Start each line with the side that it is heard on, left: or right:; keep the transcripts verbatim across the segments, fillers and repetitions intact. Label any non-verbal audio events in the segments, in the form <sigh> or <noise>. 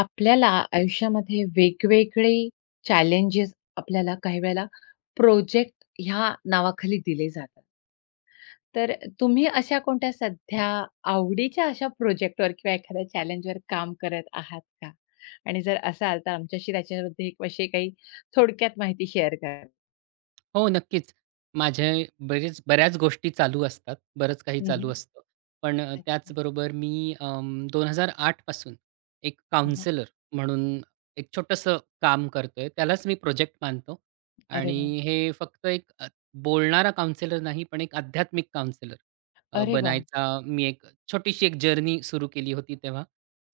left: आपल्याला आयुष्यामध्ये वेगवेगळे चॅलेंजेस आपल्याला काही वेळेला प्रोजेक्ट ह्या नावाखाली दिले जातात. तर तुम्ही अशा कोणत्या सध्या आवडीच्या अशा प्रोजेक्टवर किंवा एखाद्या चॅलेंजवर काम करत आहात का? आणि जर असाल तर आमच्याशी त्याच्याबद्दल एक विषयी काही थोडक्यात माहिती शेअर करा?
right: हो, नक्कीच. माझे बरेच बऱ्याच गोष्टी चालू असतात. बरंच काही चालू
left: हं,
right: असतं. पण अ,
left: अच्छा.
right: त्याचबरोबर मी अं, दोन हजार आठ पासून एक
left: हं,
right: काउंसलर म्हणून एक छोटंसं काम करतोय. त्यालाच मी प्रोजेक्ट मानतो.
left: अरे वाह!
right: आणि हे फक्त एक अ, बोलणारा काउंसलर नाही, पण एक आध्यात्मिक काउंसलर अ,
left: अरे वाह!
right: बनायचा मी एक छोटीशी एक जर्नी सुरू केली होती तेव्हा.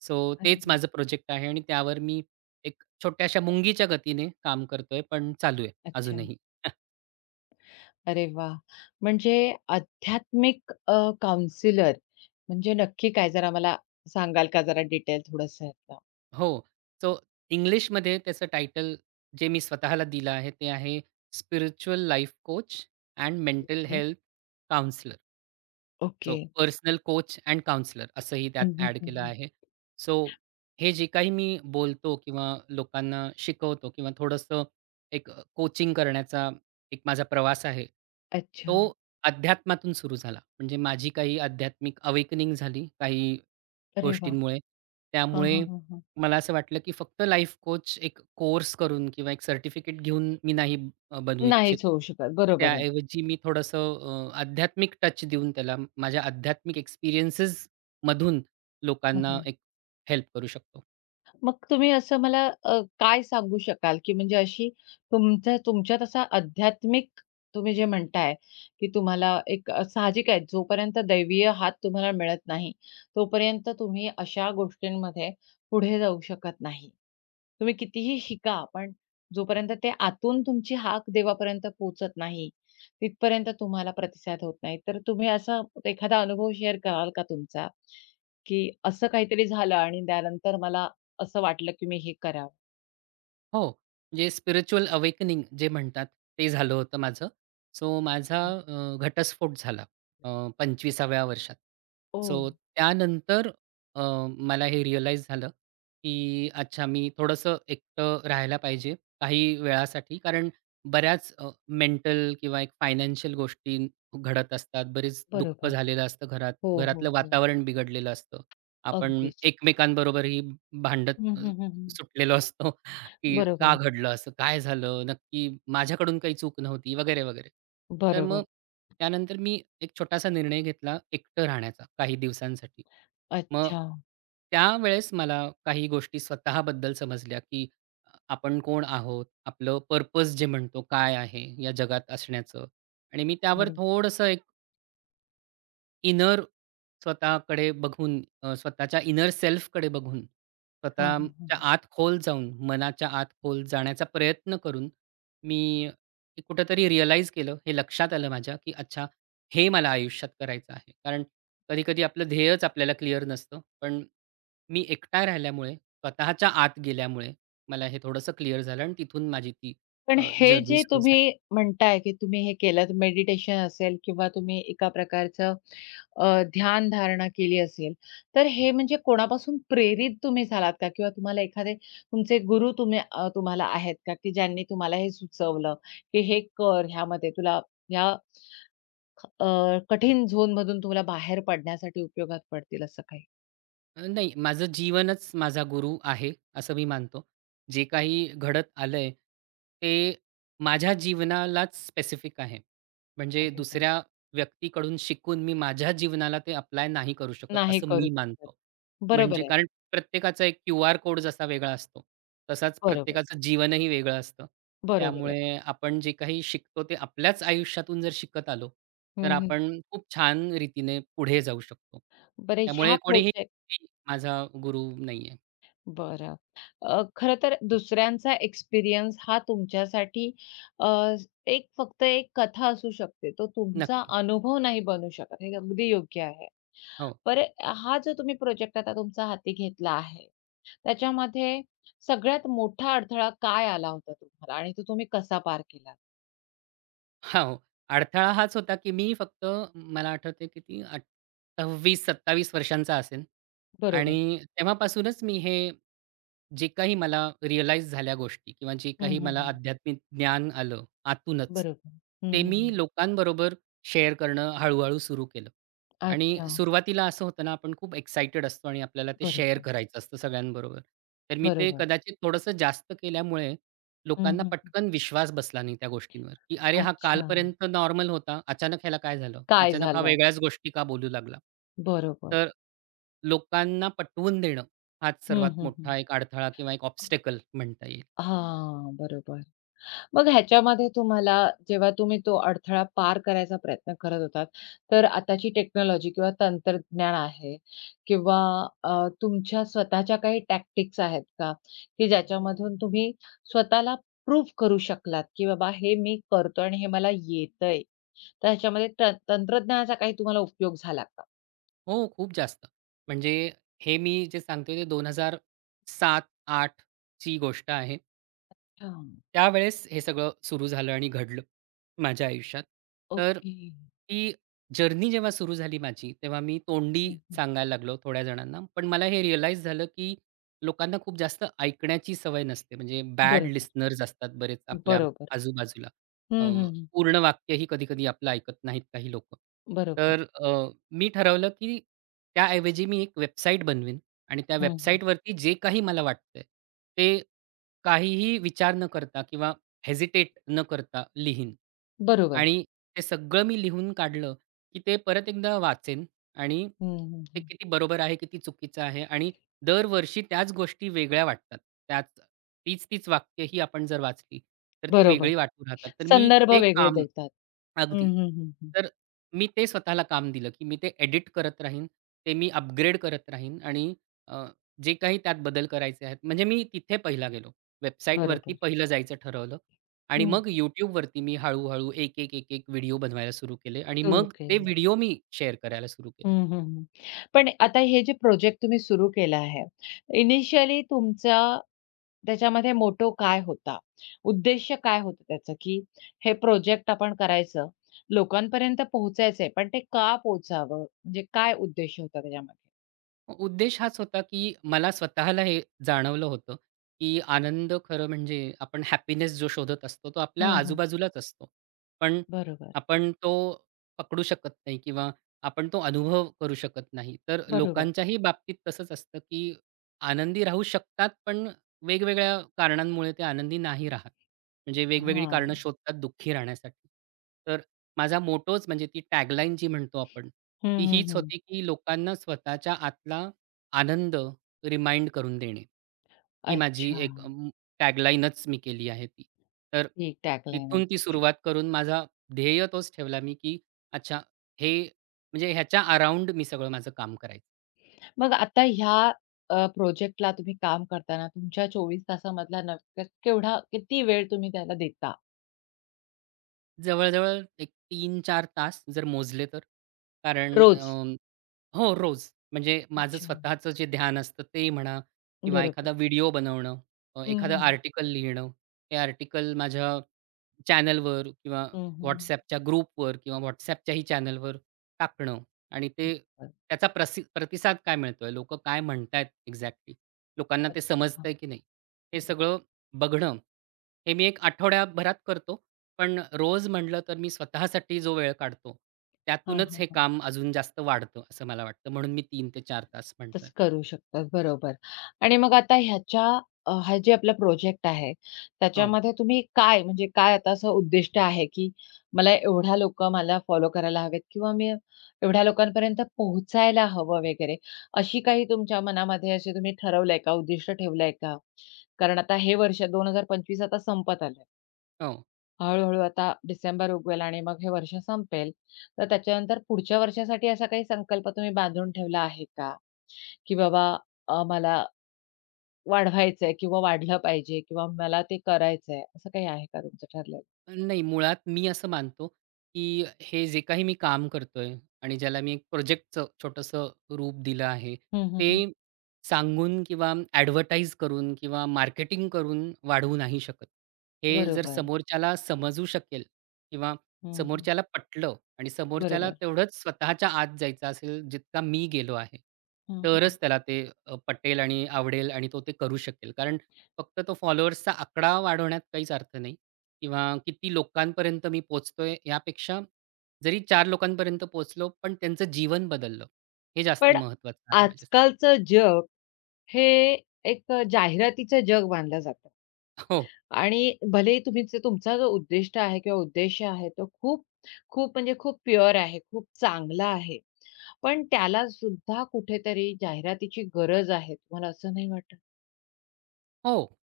right: सो
left: अरे
right: तेच
left: वाह!
right: माझं प्रोजेक्ट आहे आणि त्यावर मी एक छोट्याशा मुंगीच्या गतीने काम करतोय, पण चालू आहे
left: अच्छा.
right: अजूनही.
left: अरे वा, म्हणजे आध्यात्मिक अ, काउंसलर म्हणजे नक्की काय? जरा मला सांगाल का जरा डिटेल थोडंसं यातलं?
right: हो. सो इंग्लिशमध्ये त्याचं टायटल जे मी स्वतःला दिलं आहे, ते आहे spiritual life coach and mental
left: okay.
right: Health counsellor. So
left: okay.
right: Personal coach and counsellor असंही
left: हं,
right: त्यात
left: हं,
right: ॲड
left: हं,
right: केलं
left: हं.
right: आहे. सो हे जे काही मी बोलतो किंवा लोकांना शिकवतो किंवा थोडंसं एक अ, कोचिंग करण्याचा एक माझा प्रवास आहे. तो
left: अच्छा.
right: अध्यात्मातून सुरू झाला. म्हणजे माझी काही आध्यात्मिक अवेकनिंग झाली. काही
left: अरे वा,
right: गोष्टींमुळे.
left: हां,
right: त्यामुळे
left: हां, हां, हां.
right: मला असं वाटलं, की फक्त लाईफ कोच एक कोर्स करून किंवा एक सर्टिफिकेट घेऊन मी नाही अ, बनू इच्छित.
left: नाहीच होऊ शकत. बरोबर आहे.
right: त्याऐवजी मी थोडंसं अ, आध्यात्मिक टच देऊन त्याला माझ्या आध्यात्मिक एक्सपिरियन्सेस मधून
left: हां,
right: लोकांना
left: हां.
right: एक हेल्प करू शकतो.
left: मग तुम्ही असं मला अ, काय सांगू शकाल, की म्हणजे अशी तुमच्या तुमच्यात असा आध्यात्मिक तुम्ही जे म्हणताय, की तुम्हाला एक अ, साहजिक आहे जोपर्यंत दैवीय हात तुम्हाला मिळत नाही, तोपर्यंत तुम्ही अशा गोष्टींमध्ये पुढे जाऊ शकत नाही. तुम्ही कितीही शिका, पण जोपर्यंत ते आतून तुमची हाक देवापर्यंत पोहोचत नाही, तिथपर्यंत तुम्हाला प्रतिसाद होत नाही. तर तुम्ही असा एखादा अनुभव शेअर कराल का तुमचा, की असं काहीतरी झालं आणि त्यानंतर मला असं वाटलं की मी हे करावं.
right: हो, म्हणजे स्पिरिच्युअल अवेकनिंग जे म्हणतात, ते झालं होतं माझं. सो माझा
left: हे
right: अ, घटस्फोट झाला अ, पंचविसाव्या वर्षात. सो त्यानंतर अ, मला हे रिअलाईज झालं, की अच्छा मी थोडंसं एकटं राहायला पाहिजे काही वेळासाठी. कारण बऱ्याच मेंटल किंवा एक फायनान्शियल गोष्टी घडत असतात. बरेच दुःख
left: बरोबर.
right: झालेलं असतं घरात.
left: हो, हो,
right: घरातलं
left: हो.
right: वातावरण बिघडलेलं असतं. आपण
left: अगदीच.
right: एकमेकांबरोबरही भांडत
left: हं,
right: अ,
left: हं, हं, हं.
right: सुटलेलो असतो. की का
left: बरोबर,
right: घडलं असं? काय झालं? नक्की माझ्याकडून काही चूक नव्हती वगैरे, वगैरे. तर
left: बरोबर.
right: मग त्यानंतर मी एक छोटासा निर्णय घेतला एकटं राहण्याचा काही दिवसांसाठी. मग
left: अच्छा.
right: त्यावेळेस मला काही गोष्टी स्वतःबद्दल समजल्या, की अ, आपण कोण आहोत? आपलं पर्पज जे म्हणतो काय आहे या जगात असण्याचं? आणि मी त्यावर
left: बरोबर.
right: थोडंसं एक इनर स्वतःकडे बघून अ, स्वतःच्या इनर सेल्फकडे बघून,
left: हां, हां, हां,
right: स्वतःच्या
left: हां.
right: आत खोल जाऊन, मनाच्या आत खोल जाण्याचा प्रयत्न करून मी कुठेतरी रिअलाईज केलं, हे लक्षात आलं माझ्या, की अच्छा हे मला आयुष्यात करायचं आहे. कारण कधी-कधी आपलं ध्येयच आपल्याला क्लिअर नसतं. पण मी एकटा राहिल्यामुळे, स्वतःच्या आत गेल्यामुळे मला हे थोडंसं क्लिअर झालं आणि तिथून माझी ती
left: पण हे
right: जर्नी
left: जे
right: सुरू
left: तुम्ही
right: झाली.
left: म्हणताय की तुम्ही हे केलंत मेडिटेशन असेल किंवा तुम्ही एका प्रकारचं अ, ध्यानधारणा केली असेल, तर हे म्हणजे कोणापासून प्रेरित तुम्ही झालात का? किंवा तुम्हाला एखादे तुमचे गुरु तुम्ही अ, तुम्हाला आहेत का, की ज्यांनी तुम्हाला हे सुचवलं, की हे कर, ह्यामध्ये तुला ह्या अ, कठीण झोनमधून तुम्हाला बाहेर पडण्यासाठी उपयोगात पडतील असं काही?
right: अ, नाही, माझं जीवनच माझा गुरु आहे, असं मी मानतो. जे काही घडत आलंय, ते माझ्या जीवनालाच स्पेसिफिक आहे. म्हणजे
left: अरे वाह!
right: दुसऱ्या व्यक्तीकडून शिकून मी माझ्या जीवनाला ते अप्लाय नाही करू शकत,
left: नाही
right: असं
left: करू
right: मी
left: शकत.
right: मानतो.
left: बरोबर
right: म्हणजे
left: आहे.
right: कारण प्रत्येकाचा एक क्यूआर कोड जसा वेगळा असतो, तसाच
left: बरोबर,
right: प्रत्येकाचं जीवनही वेगळं असतं.
left: बरोबर आहे.
right: त्यामुळे आपण जे काही शिकतो, ते आपल्याच आयुष्यातून जर शिकत आलो, तर
left: हं, हं.
right: आपण खूप छान रीतीने पुढे जाऊ शकतो.
left: बरं ह्या
right: त्यामुळे कोणी
left: प्रोजेक्ट
right: मी माझा गुरु नाहीये.
left: बरं. अ, खरं तर दुसऱ्यांचा एक्सपिरियन्स हा तुमच्यासाठी अ, एक फक्त एक कथा असू शकते. तो तुमचा
right: नक्की.
left: अनुभव नाही बनू शकत. हे अगदी योग्य आहे.
right: हो.
left: बरं हा जो तुम्ही प्रोजेक्ट आता तुमचा हाती घेतला आहे, त्याच्यामध्ये सगळ्यात मोठा अडथळा काय आला होता तुम्हाला आणि तो तुम्ही कसा पार केला?
right: हां, हो. अडथळा हाच होता, की मी फक्त मला आठवतंय किती अठ्ठावीस सत्तावीस वर्षांचा असेन
left: बरोबर.
right: आणि तेव्हापासूनच मी हे जे काही मला रिअलाईज झाल्या गोष्टी किंवा जे
left: हं,
right: काही
left: हं,
right: मला
left: हं.
right: आध्यात्मिक ज्ञान आलं आतूनच,
left: बरोबर. हं,
right: ते
left: हं,
right: मी
left: हं.
right: लोकांबरोबर शेअर करणं हळू-हळू सुरू केलं. आणि
left: अच्छा.
right: सुरुवातीला असं होतं ना, आपण खूप एक्साइटेड असतो आणि आपल्याला ते शेअर
left: बरोबर,
right: करायचं असतं सगळ्यांबरोबर. तर मी ते
left: बरोबर.
right: कदाचित थोडंसं जास्त केल्यामुळे
left: हं,
right: लोकांना
left: हं, हं.
right: पटकन विश्वास बसला नाही त्या गोष्टींवर, की "अरे, हा
left: अच्छा.
right: कालपर्यंत नॉर्मल होता. अचानक ह्याला काय झालं?
left: काय
right: अचानक हा
left: झालं?
right: वेगळ्याच गोष्टी का बोलू लागला?"
left: बरोबर.
right: तर लोकांना पटवून देणं हाच
left: हं,
right: सर्वात
left: हं, हं.
right: मोठा एक अडथळा किंवा एक ऑब्स्टॅकल म्हणता येईल.
left: हां, बरोबर. मग ह्याच्यामध्ये तुम्हाला जेव्हा तुम्ही तो अडथळा पार करायचा प्रयत्न करत होतात, तर आताची टेक्नॉलॉजी किंवा तंत्रज्ञान आहे किंवा अ, तुमच्या स्वतःच्या काही टॅक्टिक्स आहेत का, की ज्याच्यामधून तुम्ही स्वतःला प्रूव्ह करू शकलात, की बाबा हे मी करतो आणि हे मला येतंय? तर ह्याच्यामध्ये त तंत्रज्ञानाचा काही तुम्हाला उपयोग झाला का?
right: हो, खूप जास्त. म्हणजे हे मी जे सांगतोय ते दोन हजार सात आठ ची गोष्ट आहे.
left: हां.
right: त्यावेळेस हे सगळं सुरू झालं आणि घडलं माझ्या आयुष्यात. तर
left: ओके.
right: ती जर्नी जेव्हा सुरू झाली माझी, तेव्हा मी तोंडी
left: हं, हं.
right: सांगायला लागलो थोड्या जणांना. पण मला हे रिअलाईज झालं, की लोकांना खूप जास्त ऐकण्याची सवय नसते. म्हणजे बॅड
left: बरोबर,
right: लिस्नर्स असतात बरेच आपल्या
left: बरोबर.
right: आजूबाजूला. अ,
left: हं, हं, हं.
right: पूर्ण वाक्यही कधी-कधी आपलं ऐकत नाहीत काही लोकं.
left: बरोबर.
right: तर अ, मी ठरवलं, की त्याऐवजी मी एक वेबसाईट बनवीन आणि त्या
left: हं, हं.
right: वेबसाईटवरती जे काही मला वाटतंय ते काहीही विचार न करता किंवा हेजिटेट न करता लिहीन.
left: बरोबर.
right: आणि ते सगळं मी लिहून काढलं, की ते परत एकदा वाचेन आणि
left: हं, हं,
right: ते
left: हं.
right: किती बरोबर आहे, किती चुकीचं आहे आणि दरवर्षी त्याच गोष्टी वेगळ्या वाटतात. त्याच तीच-तीच वाक्य ही आपण जर वाचली, तर ती
left: बरोबर.
right: वेगळी वाटू राहतात. तर मी
left: संदर्भ
right: ते
left: वेगळे
right: काम
left: देतात. हं,
right: अगदी.
left: हं, हं, हं.
right: तर मी ते स्वतःला काम दिलं, की मी ते एडिट करत राहीन. ते मी अपग्रेड करत राहीन आणि अ, जे काही त्यात बदल करायचे आहेत म्हणजे मी तिथे पहिला गेलो. वेबसाईटवरती
left: बरोबर.
right: पहिलं जायचं ठरवलं आणि
left: हं.
right: मग YouTubeवरती मी हळू एक, एक, एक, एक व्हिडिओ बनवायला सुरू केले आणि
left: सुरू
right: मग ते
left: केलं.
right: व्हिडिओ मी शेअर करायला सुरू केले.
left: हं, हं, हं. पण आता हे जे प्रोजेक्ट तुम्ही सुरू केला आहे, इनिशियली तुमचा त्याच्यामध्ये मोटो काय होता? उद्देश्य काय होतं त्याचं, की हे प्रोजेक्ट आपण करायचं, लोकांपर्यंत पोहोचायचंय, पण ते का पोहोचावं? म्हणजे काय उद्देश होता त्याच्यामध्ये?
right: उद्देश हाच होता, की मला स्वतःला हे जाणवलं होतं, की आनंद खरं म्हणजे आपण हॅपीनेस जो शोधत असतो, तो आपल्या
left: हं, हं.
right: आजूबाजूलाच असतो. पण
left: बरोबर,
right: आपण तो पकडू शकत नाही किंवा आपण तो अनुभव करू शकत नाही. तर
left: बरोबर.
right: लोकांच्याही बाबतीत तसंच असतं, की आनंदी राहू शकतात, पण वेगवेगळ्या कारणांमुळे ते आनंदी नाही राहत. म्हणजे वेगवेगळी
left: हां.
right: कारणं शोधतात दुःखी राहण्यासाठी. तर माझा मोटोच म्हणजे ती टॅगलाईन जी म्हणतो आपण
left: हं,
right: ती
left: हं,
right: हीच
left: हं.
right: होती, की लोकांना स्वतःच्या आतला आनंद रिमाइंड करून देणे. ही माझी
left: अच्छा,
right: एक अं, टॅगलाईनच मी केली आहे ती. तर
left: ठीक टॅगलाईन आहे
right: तिथून ती
left: तुमची.
right: सुरुवात करून माझा ध्येय तोच ठेवला मी, की अच्छा हे म्हणजे ह्याच्या अराउंड मी सगळं माझं काम करायचं.
left: मग आता ह्या अ, प्रोजेक्टला तुम्ही काम करताना तुमच्या चोवीस तासामधला नक्क केवढा किती वेळ तुम्ही त्याला देता
right: जवळ-जवळ एक तीन चार तास जर मोजले तर. कारण
left: रोज?
right: हो, रोज. म्हणजे माझं
left: अच्छा.
right: स्वतःचं जे ध्यान असतं ते म्हणा किंवा
left: बरोबर.
right: एखादा व्हिडिओ बनवणं, अ,
left: हं,
right: एखादं
left: हं.
right: आर्टिकल लिहिणं. ते आर्टिकल माझ्या चॅनलवर किंवा
left: हं, हं, हं.
right: WhatsAppच्या ग्रुपवर किंवा WhatsAppच्याही चॅनलवर टाकणं आणि ते त्याचा प्रसि प्रतिसाद काय मिळतोय, लोकं काय म्हणतायत एक्झॅक्टली, लोकांना ते
left: अच्छा.
right: समजतंय की नाही, हे सगळं बघणं. हे मी एक आठवड्याभरात करतो, पण रोज म्हटलं तर मी स्वतःसाठी जो वेळ काढतो,
left: हां,
right: त्यातूनच
left: हां,
right: हे
left: हां.
right: काम अजून जास्त वाढतं, असं मला वाटतं. म्हणून मी तीन ते चार तास म्हणतोय.
left: तसं करू शकतात. बरोबर. आणि मग आता ह्याच्या अ, हा जे आपला प्रोजेक्ट आहे,
right: हो,
left: त्याच्यामध्ये तुम्ही काय म्हणजे काय आता असं उद्दिष्ट आहे, की मला एवढा लोक मला फॉलो करायला हवेत किंवा मी एवढ्या लोकांपर्यंत पोहोचायला हवं वगैरे, अशी काही तुमच्या मनामध्ये असे तुम्ही ठरवलंय का? उद्दिष्ट ठेवलंय का? कारण आता हे वर्ष दोन हजार पंचवीस आता संपत आलंय.
right: हो.
left: हळू-हळू आता डिसेंबर उगवेल आणि मग हे वर्ष संपेल. तर त्याच्यानंतर पुढच्या वर्षासाठी असा काही संकल्प तुम्ही बांधून ठेवला आहे का? की बाबा अ, मला वाढवायचंय किंवा वाढलं पाहिजे किंवा मला ते करायचंय, असं काही आहे का तुमचं ठरलेलं?
right: नाही, मुळात मी असं मानतो, की हे जे काही मी काम करतोय आणि ज्याला मी एक प्रोजेक्टचं छोटंसं रूप दिलं आहे,
left: हं, हं, हं.
right: ते सांगून किंवा ॲडव्हर्टाइज करून किंवा मार्केटिंग करून वाढवू नाही शकत. हे जर
left: बरोबर.
right: समोरच्याला समजू शकेल किंवा
left: हं, हं.
right: समोरच्याला पटलं आणि समोरच्याला
left: बरोबर.
right: तेवढंच स्वतःच्या आत जायचं असेल, जितका मी गेलो आहे,
left: हं, हं.
right: तरच त्याला ते अ, पटेल आणि आवडेल आणि तो ते करू शकेल. कारण फक्त तो फॉलोअर्सचा आकडा वाढवण्यात काहीच अर्थ नाही. किंवा किती लोकांपर्यंत मी पोहोचतोय यापेक्षा जरी चार लोकांपर्यंत पोहोचलो, पण त्यांचं जीवन बदललं, हे जास्त
left: पण
right: महत्त्वाचं आहे माझ्यासाठी.
left: आजकालचं जग हे एक जाहिरातीचं जग मानलं जातं
right: हो.
left: आणि भलेही तुम्ही जे तुमचा जो उद्दिष्ट आहे किंवा उद्देश आहे तो खूप, खूप म्हणजे खूप प्युअर आहे, खूप चांगला आहे. पण त्याला सुद्धा कुठेतरी जाहिरातीची गरज आहे. तुम्हाला असं नाही वाटत?
right: हो,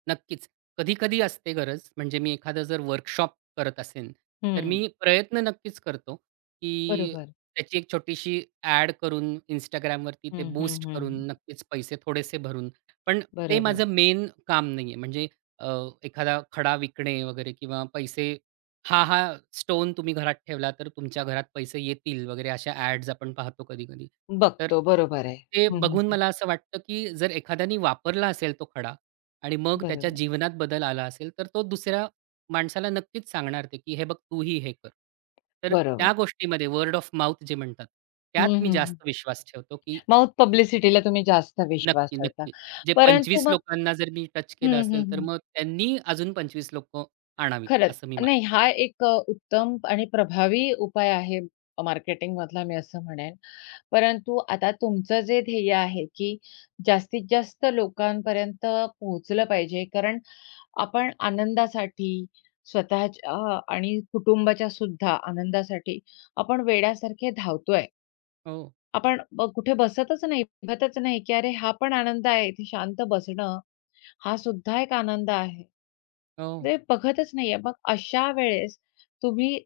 right: नक्कीच. कधी-कधी असते गरज. म्हणजे मी एखादं जर वर्कशॉप करत असेन, तर
left: हं.
right: मी प्रयत्न नक्कीच करतो, की
left: बरोबर.
right: त्याची एक छोटीशी ॲड करून Instagramवरती ते
left: हं, हं, हं,
right: बूस्ट करून
left: हं.
right: नक्कीच पैसे थोडेसे भरून. पण ते
left: बरोबर.
right: माझं मेन काम नाहीये. म्हणजे अ, एखादा खडा विकणे वगैरे किंवा पैसे हा, हा स्टोन तुम्ही घरात ठेवला तर तुमच्या घरात पैसे येतील वगैरे अशा ॲड्स आपण पाहतो कधी-कधी. तर
left: बघतो. बरोबर आहे.
right: ते
left: हं, हं,
right: बघून
left: हं.
right: मला असं वाटतं, की जर एखाद्याने वापरला असेल तो खडा, आणि मग त्याच्या
left: बरोबर,
right: जीवनात बदल आला असेल, तर तो दुसऱ्या माणसाला नक्कीच सांगणार ते, की "हे बघ, तूही हे कर." तर
left: बरोबर.
right: त्या गोष्टीमध्ये वर्ड ऑफ माउथ जे म्हणतात,
left: हं,
right: त्यात मी
left: हं, हं.
right: जास्त विश्वास ठेवतो, की
left: माउथ पब्लिसिटीला तुम्ही जास्त विश्वास
right: नक्की,
left: ठेवता.
right: नक्की. जे
left: परंतु
right: पंचवीस
left: मग
right: लोकांना जर मी टच केलं
left: हं, हं,
right: असेल, तर
left: हं.
right: मग त्यांनी अजून पंचवीस लोकं आणावीत,
left: खरंच.
right: असं मी मानतो.
left: नाही हा एक अ, उत्तम आणि प्रभावी उपाय आहे मार्केटिंगमधला मी असं म्हणेन. परंतु आता तुमचं जे ध्येय आहे, की जास्तीत जास्त लोकांपर्यंत पोहोचलं पाहिजे. कारण आपण आनंदासाठी स्वतःच्या आणि कुटुंबाच्या सुद्धा आनंदासाठी आपण वेड्यासारखे धावतोय.
right: हो,
left: आपण ब कुठे बसतच नाही, बघतच नाही, की अरे हा पण आनंद आहे. इथे शांत बसणं हा सुद्धा एक आनंद आहे.
right: हो.
left: ते बघतच नाहीये. मग अशा वेळेस तुम्ही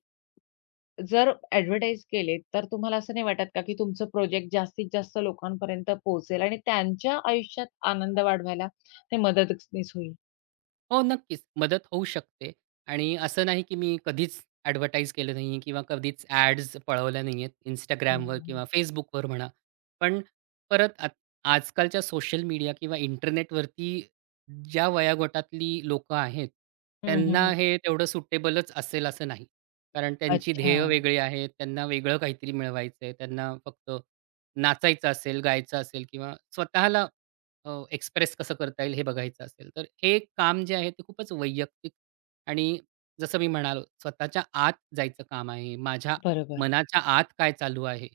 left: जर ॲडव्हर्टाइज केले, तर तुम्हाला असं नाही वाटत का, की तुमचं प्रोजेक्ट जास्तीत जास्त लोकांपर्यंत पोहोचेल आणि त्यांच्या आयुष्यात आनंद वाढवायला ते मदतनीस होईल?
right: हो, नक्कीच. मदत होऊ शकते आणि असं नाही की मी कधीच ॲडव्हर्टाइज केलं नाहीये किंवा कधीच ॲड्स पळवल्या नाहीयेत
left: हं,
right: Instagramवर
left: हं, हं.
right: किंवा Facebookवर म्हणा. पण परत आत आजकालच्या सोशल मीडिया किंवा इंटरनेटवरती ज्या वयोगटातली लोकं आहेत,
left: हं,
right: त्यांना
left: हं,
right: हे तेवढं सुटेबलच असेल असं नाही. कारण त्यांची
left: अच्छा.
right: ध्येय वेगळी आहेत, त्यांना वेगळं काहीतरी मिळवायचंय, त्यांना फक्त नाचायचं असेल, गायचं असेल किंवा स्वतःला एक्सप्रेस कसं करता येईल हे बघायचं असेल, तर हे काम जे आहे ते खूपच वैयक्तिक आणि जसं मी म्हणालो स्वतःच्या आत जायचं काम आहे. माझ्या
left: बरोबर,
right: मनाच्या आत काय चालू आहे,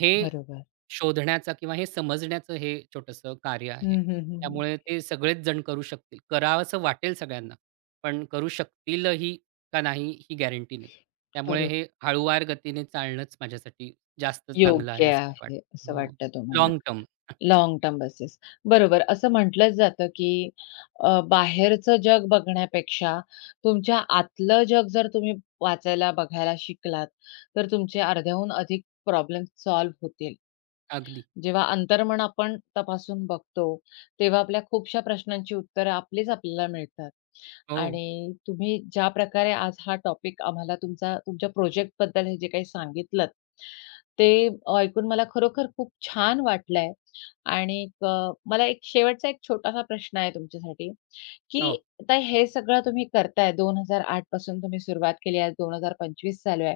right: हे
left: बरोबर.
right: शोधण्याचा किंवा हे समजण्याचं हे छोटंसं कार्य आहे.
left: हं, हं, हं, हं.
right: त्यामुळे ते सगळेच जण करू शकतील. करावसं वाटेल सगळ्यांना, पण करू शकतीलही का नाही ही गॅरंटी नाही. त्यामुळे
left: बरोबर.
right: हे हळूवार गतीने चालणंच माझ्यासाठी जास्त चांगलं
left: योग्य
right: आहे असं मला
left: आहे
right: वाटतं.
left: असं
right: हो.
left: वाटतं तुम्हाला.
right: Long term.
left: Long term basis. बरोबर. असं म्हटलंच जातं, की अ, बाहेरचं जग बघण्यापेक्षा तुमच्या आतलं जग जर तुम्ही वाचायला, बघायला शिकलात, तर तुमचे अर्ध्याहून अधिक प्रॉब्लेम सॉल्व्ह होतील.
right: अगदी.
left: जेव्हा अंतर्मन आपण तपासून बघतो, तेव्हा आपल्या खूपशा प्रश्नांची उत्तरं आपलीच आपल्याला मिळतात.
right: हो,
left: आणि तुम्ही ज्या प्रकारे आज हा टॉपिक आम्हाला तुमचा तुमच्या प्रोजेक्टबद्दल हे जे काही सांगितलत, ते ऐकून मला खरोखर खूप छान वाटलंय. आणि अ, मला एक शेवटचा एक छोटासा प्रश्न आहे तुमच्यासाठी, की
right: हो.
left: आता हे सगळं तुम्ही करताय दोन हजार आठ पासून तुम्ही सुरुवात केली आहे. दोन हजार पंचवीस चालू आहे.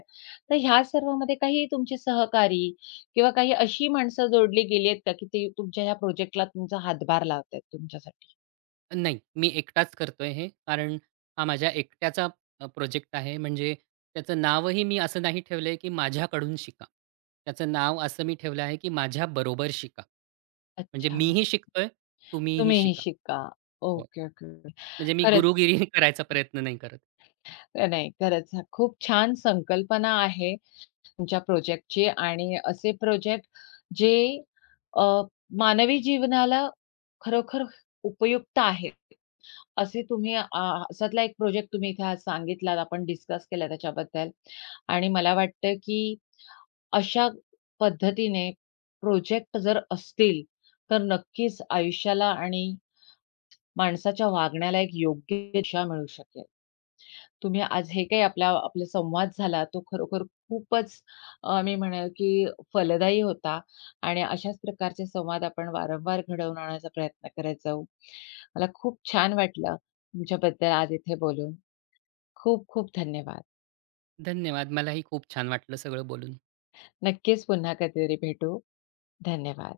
left: तर ह्या सर्वामध्ये काही तुमचे सहकारी किंवा काही अशी माणसं जोडली गेली आहेत का, की ती तुमच्या ह्या प्रोजेक्टला तुमचा हातभार लावत आहेत तुमच्यासाठी?
right: नाही, मी एकटाच करतोय हे. कारण हा माझ्या एकट्याचा प्रोजेक्ट आहे. म्हणजे त्याचं नावही मी असं नाही ठेवलंय, की माझ्याकडून शिका. त्याचं नाव असं मी ठेवलं आहे, की माझ्याबरोबर शिका. म्हणजे
left: अच्छा.
right: मीही शिकतोय, तुम्हीही
left: तुम्हीही
right: शिका.
left: शिका.
right: हो.
left: Okay, okay, okay.
right: म्हणजे मी
left: खरंच
right: गुरुगिरी <laughs> करायचा प्रयत्न नाही करत.
left: नाही, खरंच हा खूप छान संकल्पना आहे तुमच्या प्रोजेक्टची आणि असे प्रोजेक्ट जे अ, मानवी जीवनाला खरोखर उपयुक्त आहेत. असे तुम्ही अ, अशातला एक प्रोजेक्ट तुम्ही इथे आज सांगितलात, आपण डिस्कस केला त्याच्याबद्दल आणि मला वाटतं, की अशा पद्धतीने प्रोजेक्ट जर असतील, तर नक्कीच आयुष्याला आणि माणसाच्या वागण्याला एक योग्य दिशा मिळू शकेल. तुम्ही आज हे काही आपला आपला संवाद झाला तो खरोखर खूपच अ, मी म्हणेल की फलदायी होता आणि अशाच प्रकारचे संवाद आपण वारंवार घडवून आणण्याचा प्रयत्न करत जाऊ. मला खूप छान वाटलं तुमच्याबद्दल आज इथे बोलून. खूप खूप धन्यवाद.
right: धन्यवाद. मलाही खूप छान वाटलं सगळं बोलून.
left: नक्कीच पुन्हा कधीतरी भेटू. धन्यवाद.